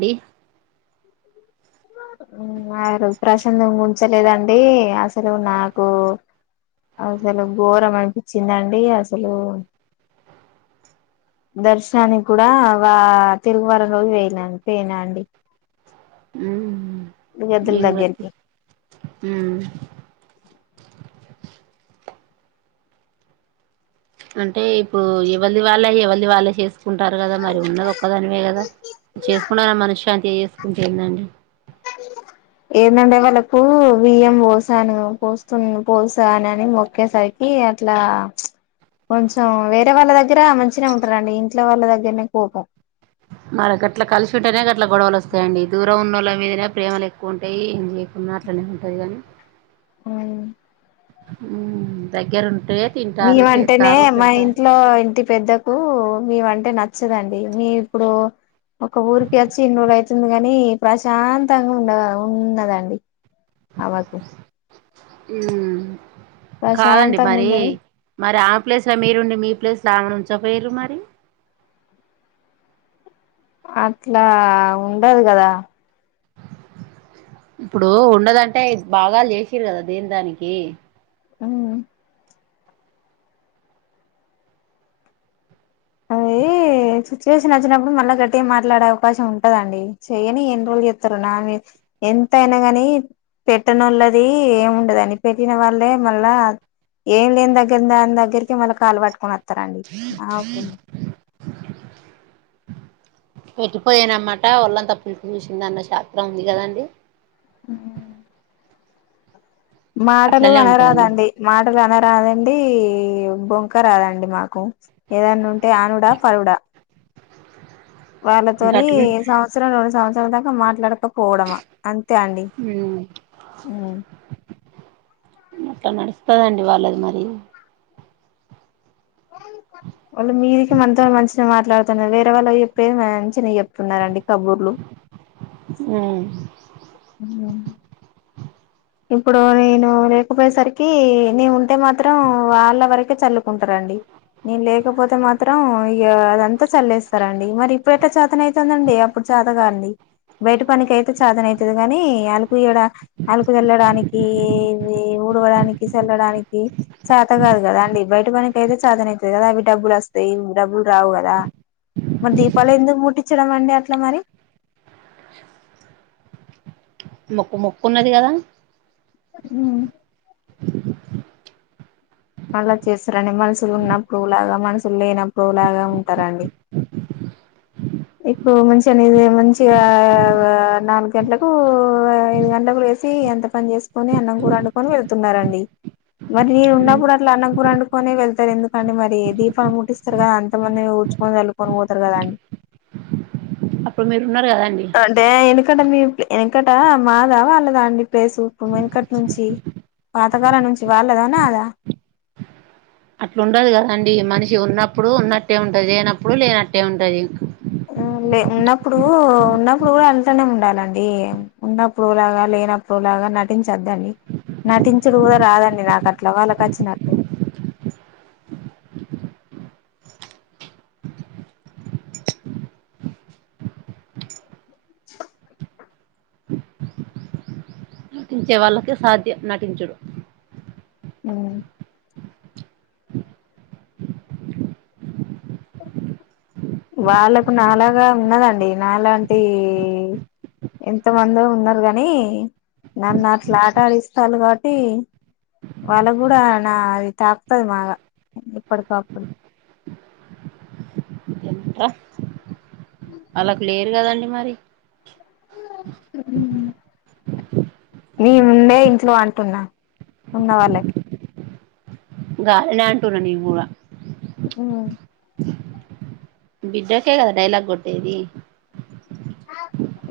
D ఉ ఆ రో ప్రసంతంగ ఉంచలేదండి అసలు నాకు అసలు ఘోరం అనిపించిందండి అసలు దర్శనానికి కూడా వా తిరుగువర రోజు ఒయిన అంతేనండి మేమ్ గూడ దగ్గరికి అత్తే ఊ అంటే ఇప్పుడు ఎవరిది వాళ్ళే ఎవరిది వాళ్ళే చేసుకుంటారు కదా మరి ఉన్నది. ఒక్కదానివే కదా చేసుకుంటే మనసు శాంతి చేసుకుంటే ఎందిఅండి. ఏంటంటే వాళ్ళలకు బియ్యం పోసాను పోస్తు పోసా అన అని మొక్కేసరికి అట్లా కొంచెం వేరే వాళ్ళ దగ్గర మంచినే ఉంటారండి. ఇంట్లో వాళ్ళ దగ్గరనే కోపం. మన గట్లా కలిసి ఉంటేనే గట్ల గొడవలు వస్తాయండి. దూరం ఉన్నోళ్ల మీదనే ప్రేమలు ఎక్కువ ఉంటాయి. ఏం చేయకుండా అట్లనే ఉంటది గాని. ఉమ్మ్. ఉమ్ దగ్గర ఉన్న నీమ అంటేనే మా ఇంట్లో ఇంటి పెద్దకు. మేమంటే నచ్చదండి మీకు. ఒకఊరికి వచ్చి ఇన్ని రోజులైతుంది. వస్తుంది కాని ప్రశాంతంగా ఉన్న ఉన్నదండి అవకు. ఉమ్. కాదండి ప్రశాంతంగా మరి ఉన్నది మరి ఆహ్. ప్లేస్ లో మీరుండి మీ ప్లేస్ లో ఆమెను ఉంచకపోయింరు మరి. అట్లా ఉండదు కదా. ఇప్పుడు ఉండదంటే బాగాలు చేసింరు కదా దేని దానికి. ఉమ్. అది సిచ్యువేషన్ వచ్చినప్పుడు మళ్ళ గట్టిగా మాట్లాడే అవకాశం ఉంటదండి. చెయ్యని ఎన్ని రోజులు చేస్తారు. నా మీద ఎంత అయినా గాని పెట్టనోళ్ళది ఏం ఉండద అండి. పెట్టిన వాళ్ళే మళ్ళా ఏం లేని దగ్గర దాని దగ్గరికి మళ్ళీ కాలు పట్టుకొని వస్తారు. వస్తారండి ఆహ్ ఒక. పెట్టిపోయానమాట ఓళ్ళంత పులుపు చూసింది అన్న శాస్త్రం ఉంది కదండి. హుమ్మ్. మాటలు అట్లనే ఉంటదండి అనరాదండి మాటలు అన రాదండి బొంక రాదండి మాకు. ఏదన్నా ఉంటే అనుడా పడుడా. ఇంకా వాళ్ళతోని అట్ల సంవత్సరం రెండు సంవత్సర దాంతో మాట్లాడను పో. పోవడమా అంతే అండి మ్ ఉమ్. అట్లా నడుస్తదండి వాళ్ళది మరి. వాళ్ళు మీదికి మనతో మంచిగా మాట్లాడుతున్నారు. వేరే వాళ్ళు చెప్పేది మంచిన చెప్తున్నారండి కబుర్లు. ఉమ్ ఉమ్ ఇప్పుడు నేను లేకపోయేసరికి ఎన్ని ఉంటే మాత్రం వాళ్ళ వరకే చల్లుకుంటార అండి. నేను లేకపోతే మాత్రం అంతట చల్లేస్తారండి. మరి ఇప్పుడెట్లా చాతన అవుయితుందాండి. అప్పుడు చాతగాంది బయట పనికి అయితే చాతన అవుతుంది కాని అలుకు ఇడ అలు వెళ్ళడానికి ఇవి ఊడవడానికి చల్లడానికి చేత కాదు కదా అండి. బయట పనికి అయితే చేతన అవుతుంది కదా అవి డబ్బులు వస్తాయి ఇవి డబ్బులు రావు కదా. మరి దీపాలు ఎందుకు ముట్టించడం అండి అట్లా మరి. మొక్కు మొక్కు ఉన్నది కదా. ఉమ్ అలా చేస్తారండి మనుషులు ఉన్నప్పుడు ఓ లాగా మనుషులు లేనప్పుడు ఓ లాగా ఉంటారండి. ఇప్పుడు మంచిగానేది మంచిగా నాలుగు గంటలకు ఐదు గంటలకు లేసి అంత పని చేసుకొని అన్నం కూర వండుకొని వెళ్తున్నారండి మరి నేను మ్ ఉన్నప్పుడు ఇట్లా అన్నం కూర వండుకొని వెళ్తారు. ఎందుకండి మరి దీపాం ముట్టిస్తారు. కదా అంత మంది ఊడ్చుకుని చల్లుకొని పోతారు కదండి. అప్పుడు మీరు. ఉన్నారు కదాండి. ఇంక మీ వెనకట మాదా వాళ్ళదా అండి ప్లేసు వెనుకటి నుంచి పాతకాలం నుంచి వాళ్ళదా నాదా. అట్లా ఉండదు కదండి మనిషి ఉన్నప్పుడు ఉన్నట్టే ఉంటది లేనప్పుడు లేనట్టే ఉంటది. ఉ లే ఉన్నప్పుడు ఉన్నప్పుడు కూడా అట్లనే ఉండాలండి ఉన్నప్పుడు ఓగలాగా లేనప్పుడు ఓగలాగా నటించద్దండి. నటించుడు కూడా రాదండి నాకు అట్ల వాళ్ళకచ్చినట్టు. నటించే వాళ్ళకే సాధ్యం నటించుడు. అ వాళ్ళకు నాలాగా ఉన్నదండి నాలాంటి ఎంత మంది ఉన్నారు కానీ నన్నుట్లా ఆట ఆడిస్తారు కాబట్టి వాళ్ళకు కూడా నా అది తాకుతది బాగా ఎప్పటికప్పుడు రా అల్లాకు లేరు కదండి. మరి నీ ముందే ఇంట్లో అంటున్నా ఉన్న వాళ్ళకి గాల్లనే అంటున్న నేనుకూడా ఆ బిడ్డ కే కదా డైలాగ్ గొట్టేది.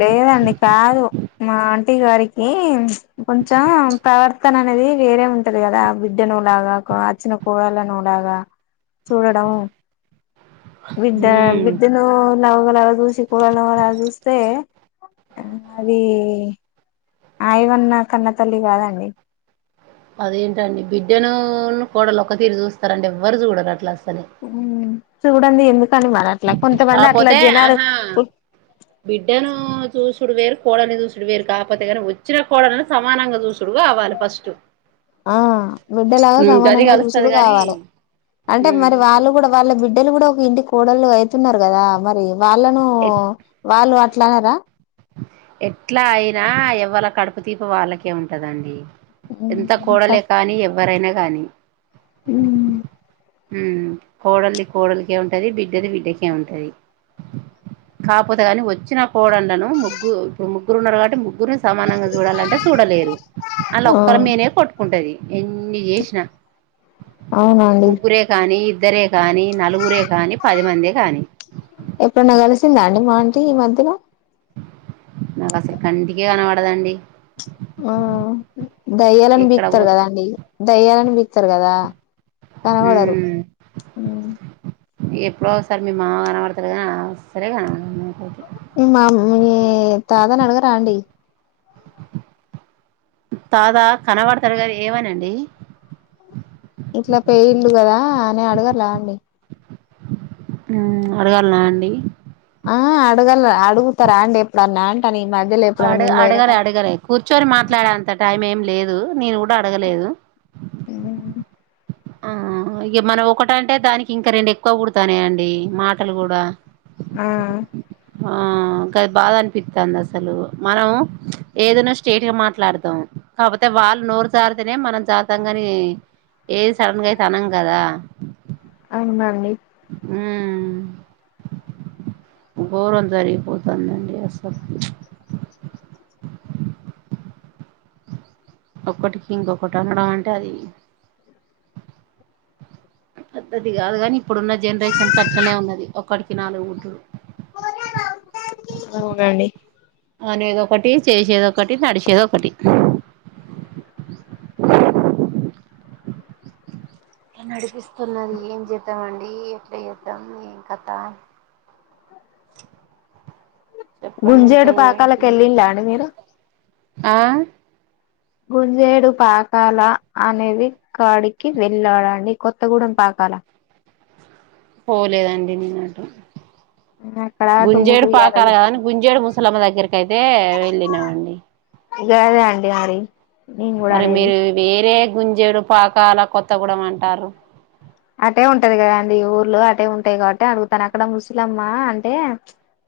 లేదండి కాదు మా ఆంటీ గారికి కొంచెం ప్రవర్తన అనేది వేరే ఉంటది కదా బిడ్డనోలాగా క వచ్చిన కోడళ్లనోలాగా చూడడం బిడ్డ మ్ బిడ్డ ను ఒగలగా చూసి కోడల్ని ఒగలగా చూస్తే అది ఆయవన్న కన్న తల్లి కాదండి. అదేంటండి బిడ్డను కోడల్ని ఒక తీరు చూస్తారండి ఎవ్వరు చూడరు అట్లా అస్ ఊ చూడండి ఎందుకని మర కాపోతే ఆహా బిడ్డను చూసుడు వేరు కోడల్ని చూసుడు వేరు కాకపోతే కానీ వచ్చిన కోడల్ని సమానంగా చూసుడుగావాలి ఫస్ట్ ఆ బిడ్డలాగా గది సమానంగా కలుస్తది చూశుడు గాని కావాలి అంటే మరి వాళ్ళు కూడా వాళ్ళ బిడ్డ బిడ్డలు కూడా ఒక ఇంటి కోడల్లు అయితున్నారు కదా మరి వాళ్ళను వాళ్ళు అట్ల అనర ఎట్లా అయినా ఎవ్వల కడుపు తీపు వాళ్ళకే ఉంటదండి. ఎంత కోడలే కానీ ఎవ్వరైనా కానీ ఊ ఊ కోడల్ది కోడలికే ఉంటది బిడ్డది బిడ్డకే ఉంటది కాకపోతే కాని వచ్చిన కోడండ్లను ముగ్గురు ఇప్పుడు ముగ్గురు ఉన్నారు కాబట్టి ముగ్గురుని సమానంగా చూడాలంటే చూడలేరు వాళ్ళ ఆ ఒక్కరి మీనే కొట్టుకుంటది. ఎన్ని చేసిన ముగ్గురే కానీ ఇద్ ఇద్దరే కానీ నలుగురే కానీ పది మందే కానీ ఎప్పుడన్న కలిసిందా అండి మాఆంటీ ఈ మధ్యలో నాకు అసలు కంటికే కనపడదండి. ఆ దయ్యాలని ఎక్కడ పో బీకుతారు కదండి. దయ్యాలని పిక్తారు కదా కనపడరు. ఉమ్ ఎప్పుడో ఒకసారి మీ మామ కనబడతడు కానీ ఆమె అస్సలే కనబడదు మా తాదానే అడుగా రాండడి తాత కనవాడతారుగారు ఏమనండి ఇట్లా పెే ఇల్ళలు కదా అని అడగర్లా అండి అడగాలలాఅండి ఆ అడగలరా అడుగుతారా అండి ఎప్పుడున్నా అంట అని అడ అడగర అడగలి కూర్చొని మాట్లాడేంత టైం ఏం లేదు నేను కూడా అడగలేదు ఆ ఇక మనం ఒకట అంటే దానికి ఇంకా రెండు ఎక్కువ కుడతానే అండి మాటలు కూడా ఆ ఆకాది బాధ అనిపిస్తుంది అసలు మనం ఏదైనాో స్టేట్గా మాట్లాడతాం కాకపోతే వాళ్ళు నోరు జాారితేనే మనం జారాతం కాని ఏది సడన్గా అయి తనం కదా అవునాన్ని ఘోరవం జరిగిపోతుందండి అసలు ఒకటికి ఇంకొకటి ఉండడం అంటే అది పద్దతి కాదు కాని ఇప్పుడున్న జనరేషన్ కాట్లనే ఉన్నది ఒకటికి నాలుగు పుట్టుడు అవునండి అనేది ఒకటి చేసేది ఒకటి నడిచేది ఒకటి ఏ అడిగి తున్నది ఏం చేద్దామండి అ ఎట్లా ఎద్దాం ఏం కథ చెప్పండి ఇంకా గుంజేడు పాకాలకు ఏంటి వెళ్ళిలా అండి మీరు ఆ గుంజేడు పాకాల అనేది కాడికి వెళ్ళాడంండి కొత్తగూడెం పాకాల పోలేదాండీ నేను అటు అక్కడ గుంజేడు పాకాల టుంగుటూయాలలో కాదని గుంజేడు ముసలమ్మ దగ్గరక అయితే వెళ్ళినామండి గద అండి ఆడి అరే మీరు వేరే గుంజేడు పాకాల కొత్తగూడ అంటారు అటే ఉంటది కదండి ఊర్లో అటే ఉంటాయి కాబట్టి అడుగుతాను అక్కడ ముసలమ్మ అంటే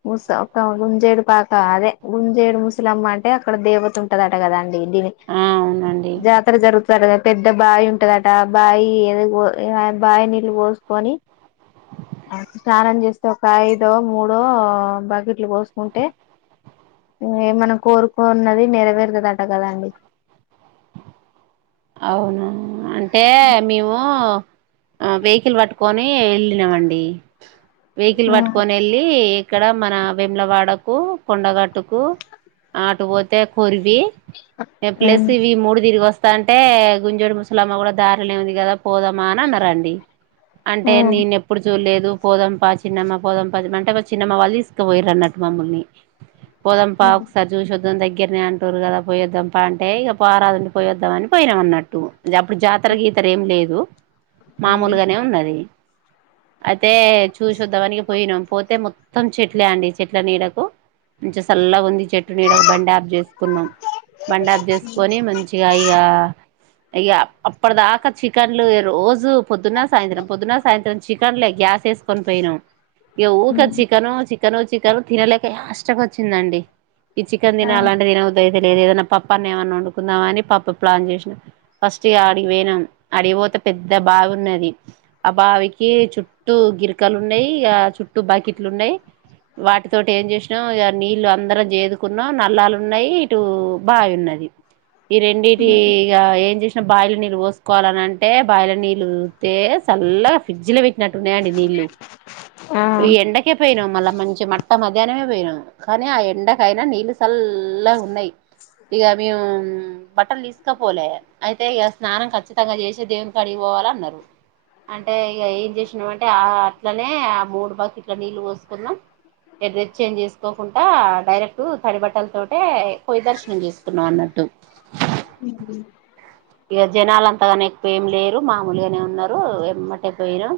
ముస ఒక గుంజేడు పాక అదే గుంజేడు ముసలమ్మ అంటే అక్కడ దేవత ఉంటదట కదండి ఆ అవునండి జాతర జరుగుతు పెద్ద బావి ఉంటదట ఆ బావి ఏదో బాయి నీళ్ళు పోసుకొని స్నానం చేస్తే ఒక ఐదో మూడో బకెట్లు పోసుకుంటే ఏమన కోరుకోన్నది నెరవేరుతుదట కదాండి అవునా అంటే హే మేము ఆ వెహికల్ పట్టుకొని వెళ్ళినామండి వెహికల్ పట్టుకొని వెళ్ళి ఇక్కడ మన వేములవాడకు కొండగట్టుకు ఆటు పోతే కొరివి ఏ ఆ ప్లేస్ ఇవి మూడు తిరిగి వస్తా ప్యాంట్ అంటే గుంజూడు ముసలమ్మ కూడా దారిలే ఉంది కదా పోదామా అని అన్నరండి అంటే నేనెప్పుడు చూడలేదు పోదంపా చిన్నమ్మా పోదంప అంటే మా చిన్నమ్మా వాళ్ళు తీసుక పోయిర్రు అన్నట్టు మమ్ముల్ని పోదం పా ఒకసారి చూసి వొద్దమ్ దగ్గరనే అంటుర్రు కదా పోయొద్దం ప అంటె ఇక పా రాదుల్లి పోయొద్దాం అని పోయినం అన్నట్టు అప్పుడు జాతర గీతర ఏం లేదు మామూలుగనే ఉన్నది అగ్గ్ తే చూశొద్దాం అనిగ పోయినాం పోతే మొ మొత్తం చెట్లే అండి చెట్ల నీడకు మంచిగ సల్లగుంది చెట్టు నీడకు బండి ఆఫ్ చేసుకున్నాం బండి ఆఫ్ చేసుకొని మంచిగా ఇగా ఇగ అప్పటి దాకా చికెన్లు రోజు పొద్దున సాయంత్రం పొద్దున సాయంత్రం చికన్లే గ్యాస్ వేసుకొని పోయినాం ఇగ ఊక చికను చి కెను చికెను తినలేక యాష్టకు వచ్చిందండి ఈ చికెన్ ఆ దినాలంటె దినబుద్ది అయి తలేదు ఏదైనా పప్పు అన్న ఏమన్నా వండుకుందామని పప్పు ప్లాన్ చేసిన ఫస్ట్ ఇగ ఆడికిపోయినాం ఆడికి పోతే పెద్ద బావి ఉన్నది ఆ బావికి చుట్టూ గిరికలు ఉన్నాయి ఇగా చుట్టూ బకెట్లున్నయి వాటితోటి ఏం చేసినం ఇగ నీళ్ళు అందరం చేదుకున్నాం నల్లాలు ఉన్నాయి ఇటు బావి ఉన్నది ఈ రెండిటి ఏం చేసినా బాయిల నీళ్ళు పోసుకోవాలని అంటే బాయిల నీళ్ళు సుత్తే సల్లగా ఫ్రిడ్జ్ లోపెట్టి ట్టున్నాయండి నీళ్ళు ఆ ఈ ఎండకే పోయినం మళ్ళ మంచి మట్ట మథ్ ధ్యానమే పోయినాము కానీ ఆ ఎండకయినా నీళ్ళు సల్లగా ఉన్నాయి ఇగ మేము బట్టలు తీసు కపోలే అయితే ఇగ స్నానం ఖచ్చితంగా చేసే దేవుని కాడికి పోవాలన్నరు అంటే ఇగ ఏం చేసినాం అంటే ఆ అట్లనే ఆ మూడు బకిట్ల నీళ్లు పోసుకున్నాం ఇగ డ్రెస్ చేంజ్ చేసుకోకుంట డైరెక్ట్ తడి బట్టల తోటే పొయి దర్శనం చేసుకున్నాం అన్నట్టు హ్మ్ ఇగ జనాలు అంతగానం ఎక్కువ ఏం లేరు మామూలుగానే ఉన్నారు ఎమ్మటె పోయినం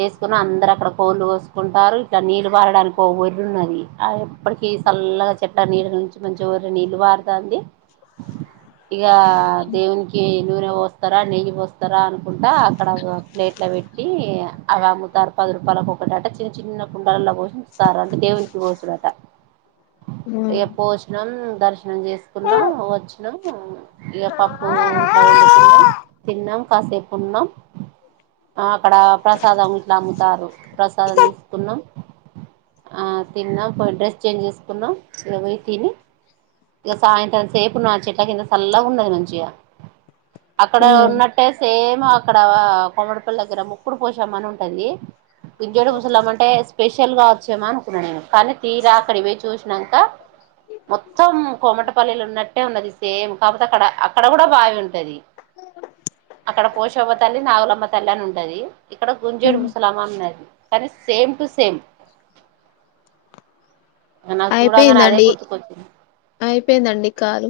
చేసుకున్నం అందరు అక్కడ కోళ్ళు కోసుకుంటారు ఇక్కడ నీళ్ళు పారడానికి ఓ ఒర్రె ఉన్నది అది ఎప్పటికి సల్లగా చెట్టా నీడ నుంచి మంచిగ ఒర్రె నీళ్ళు వారుతాంది ఇగా దేవునికి నూనె పోస్తారా నెయ్యి పోస్తారా అనుకుంటా అక్కడ ప్లేట్ల పెట్టి అది అమ్ముతారు పది రూపాలు ఒక్కో ఒకటి చిన్న చిన్న కుండలల్లో పోసి స్తార్రు అంటె దేవునికి పోసుడ అట ఇగ పోషినాం దర్శనం చేసుకున్నాం వచ్చినాం ఇగ పప్పు లా వండుకున్నాం తిన్నాం కాసేపున్నాం అక్కడ ప్రసాదం గిట్లా అమ్ముతారు ప్రసాదం తీసుకున్నాం ఆ తిన్నాం పోయి డ్రెస్ చేంజ్ చేసుకున్నాం ఇక పోయి తిని ఇగ సాయంత్రం సేపున్నాం చెట్లా కింద సల్లగ ఉన్నది మంచిగా అక్కడే ఉన్నట్టే సేమ్ అక్కడ కొమ్మడి పెల్లి దగ్గర ముక్కుడు పోశమ్మ అని ఉంటది దివ్య రోజులమంటే స్ స్పెషల్ గా వచ్చినమా అనుకున్నా నేను కానీ తీరా అక్కడ పోయి చూసినంక మొత్తం కోమటపల్లిల ఉన్నట్టే ఉన్నది సేమ్ కాకపోతే అక్కడ అక్కడ కూడా బాయి ఉం అక్కడ పోశమ్మ తల్లి నాగులమ్మ తల్లి అని ఉంటది ఇక్కడ గుంజూడు ఆ ముసలామా అది అరే సేమ్ టు సేమ్ నాకు చూడంగానే అదే అయిపోయిందండి గుర్తుకొచ్చింది అయిపోయిందండి కాలు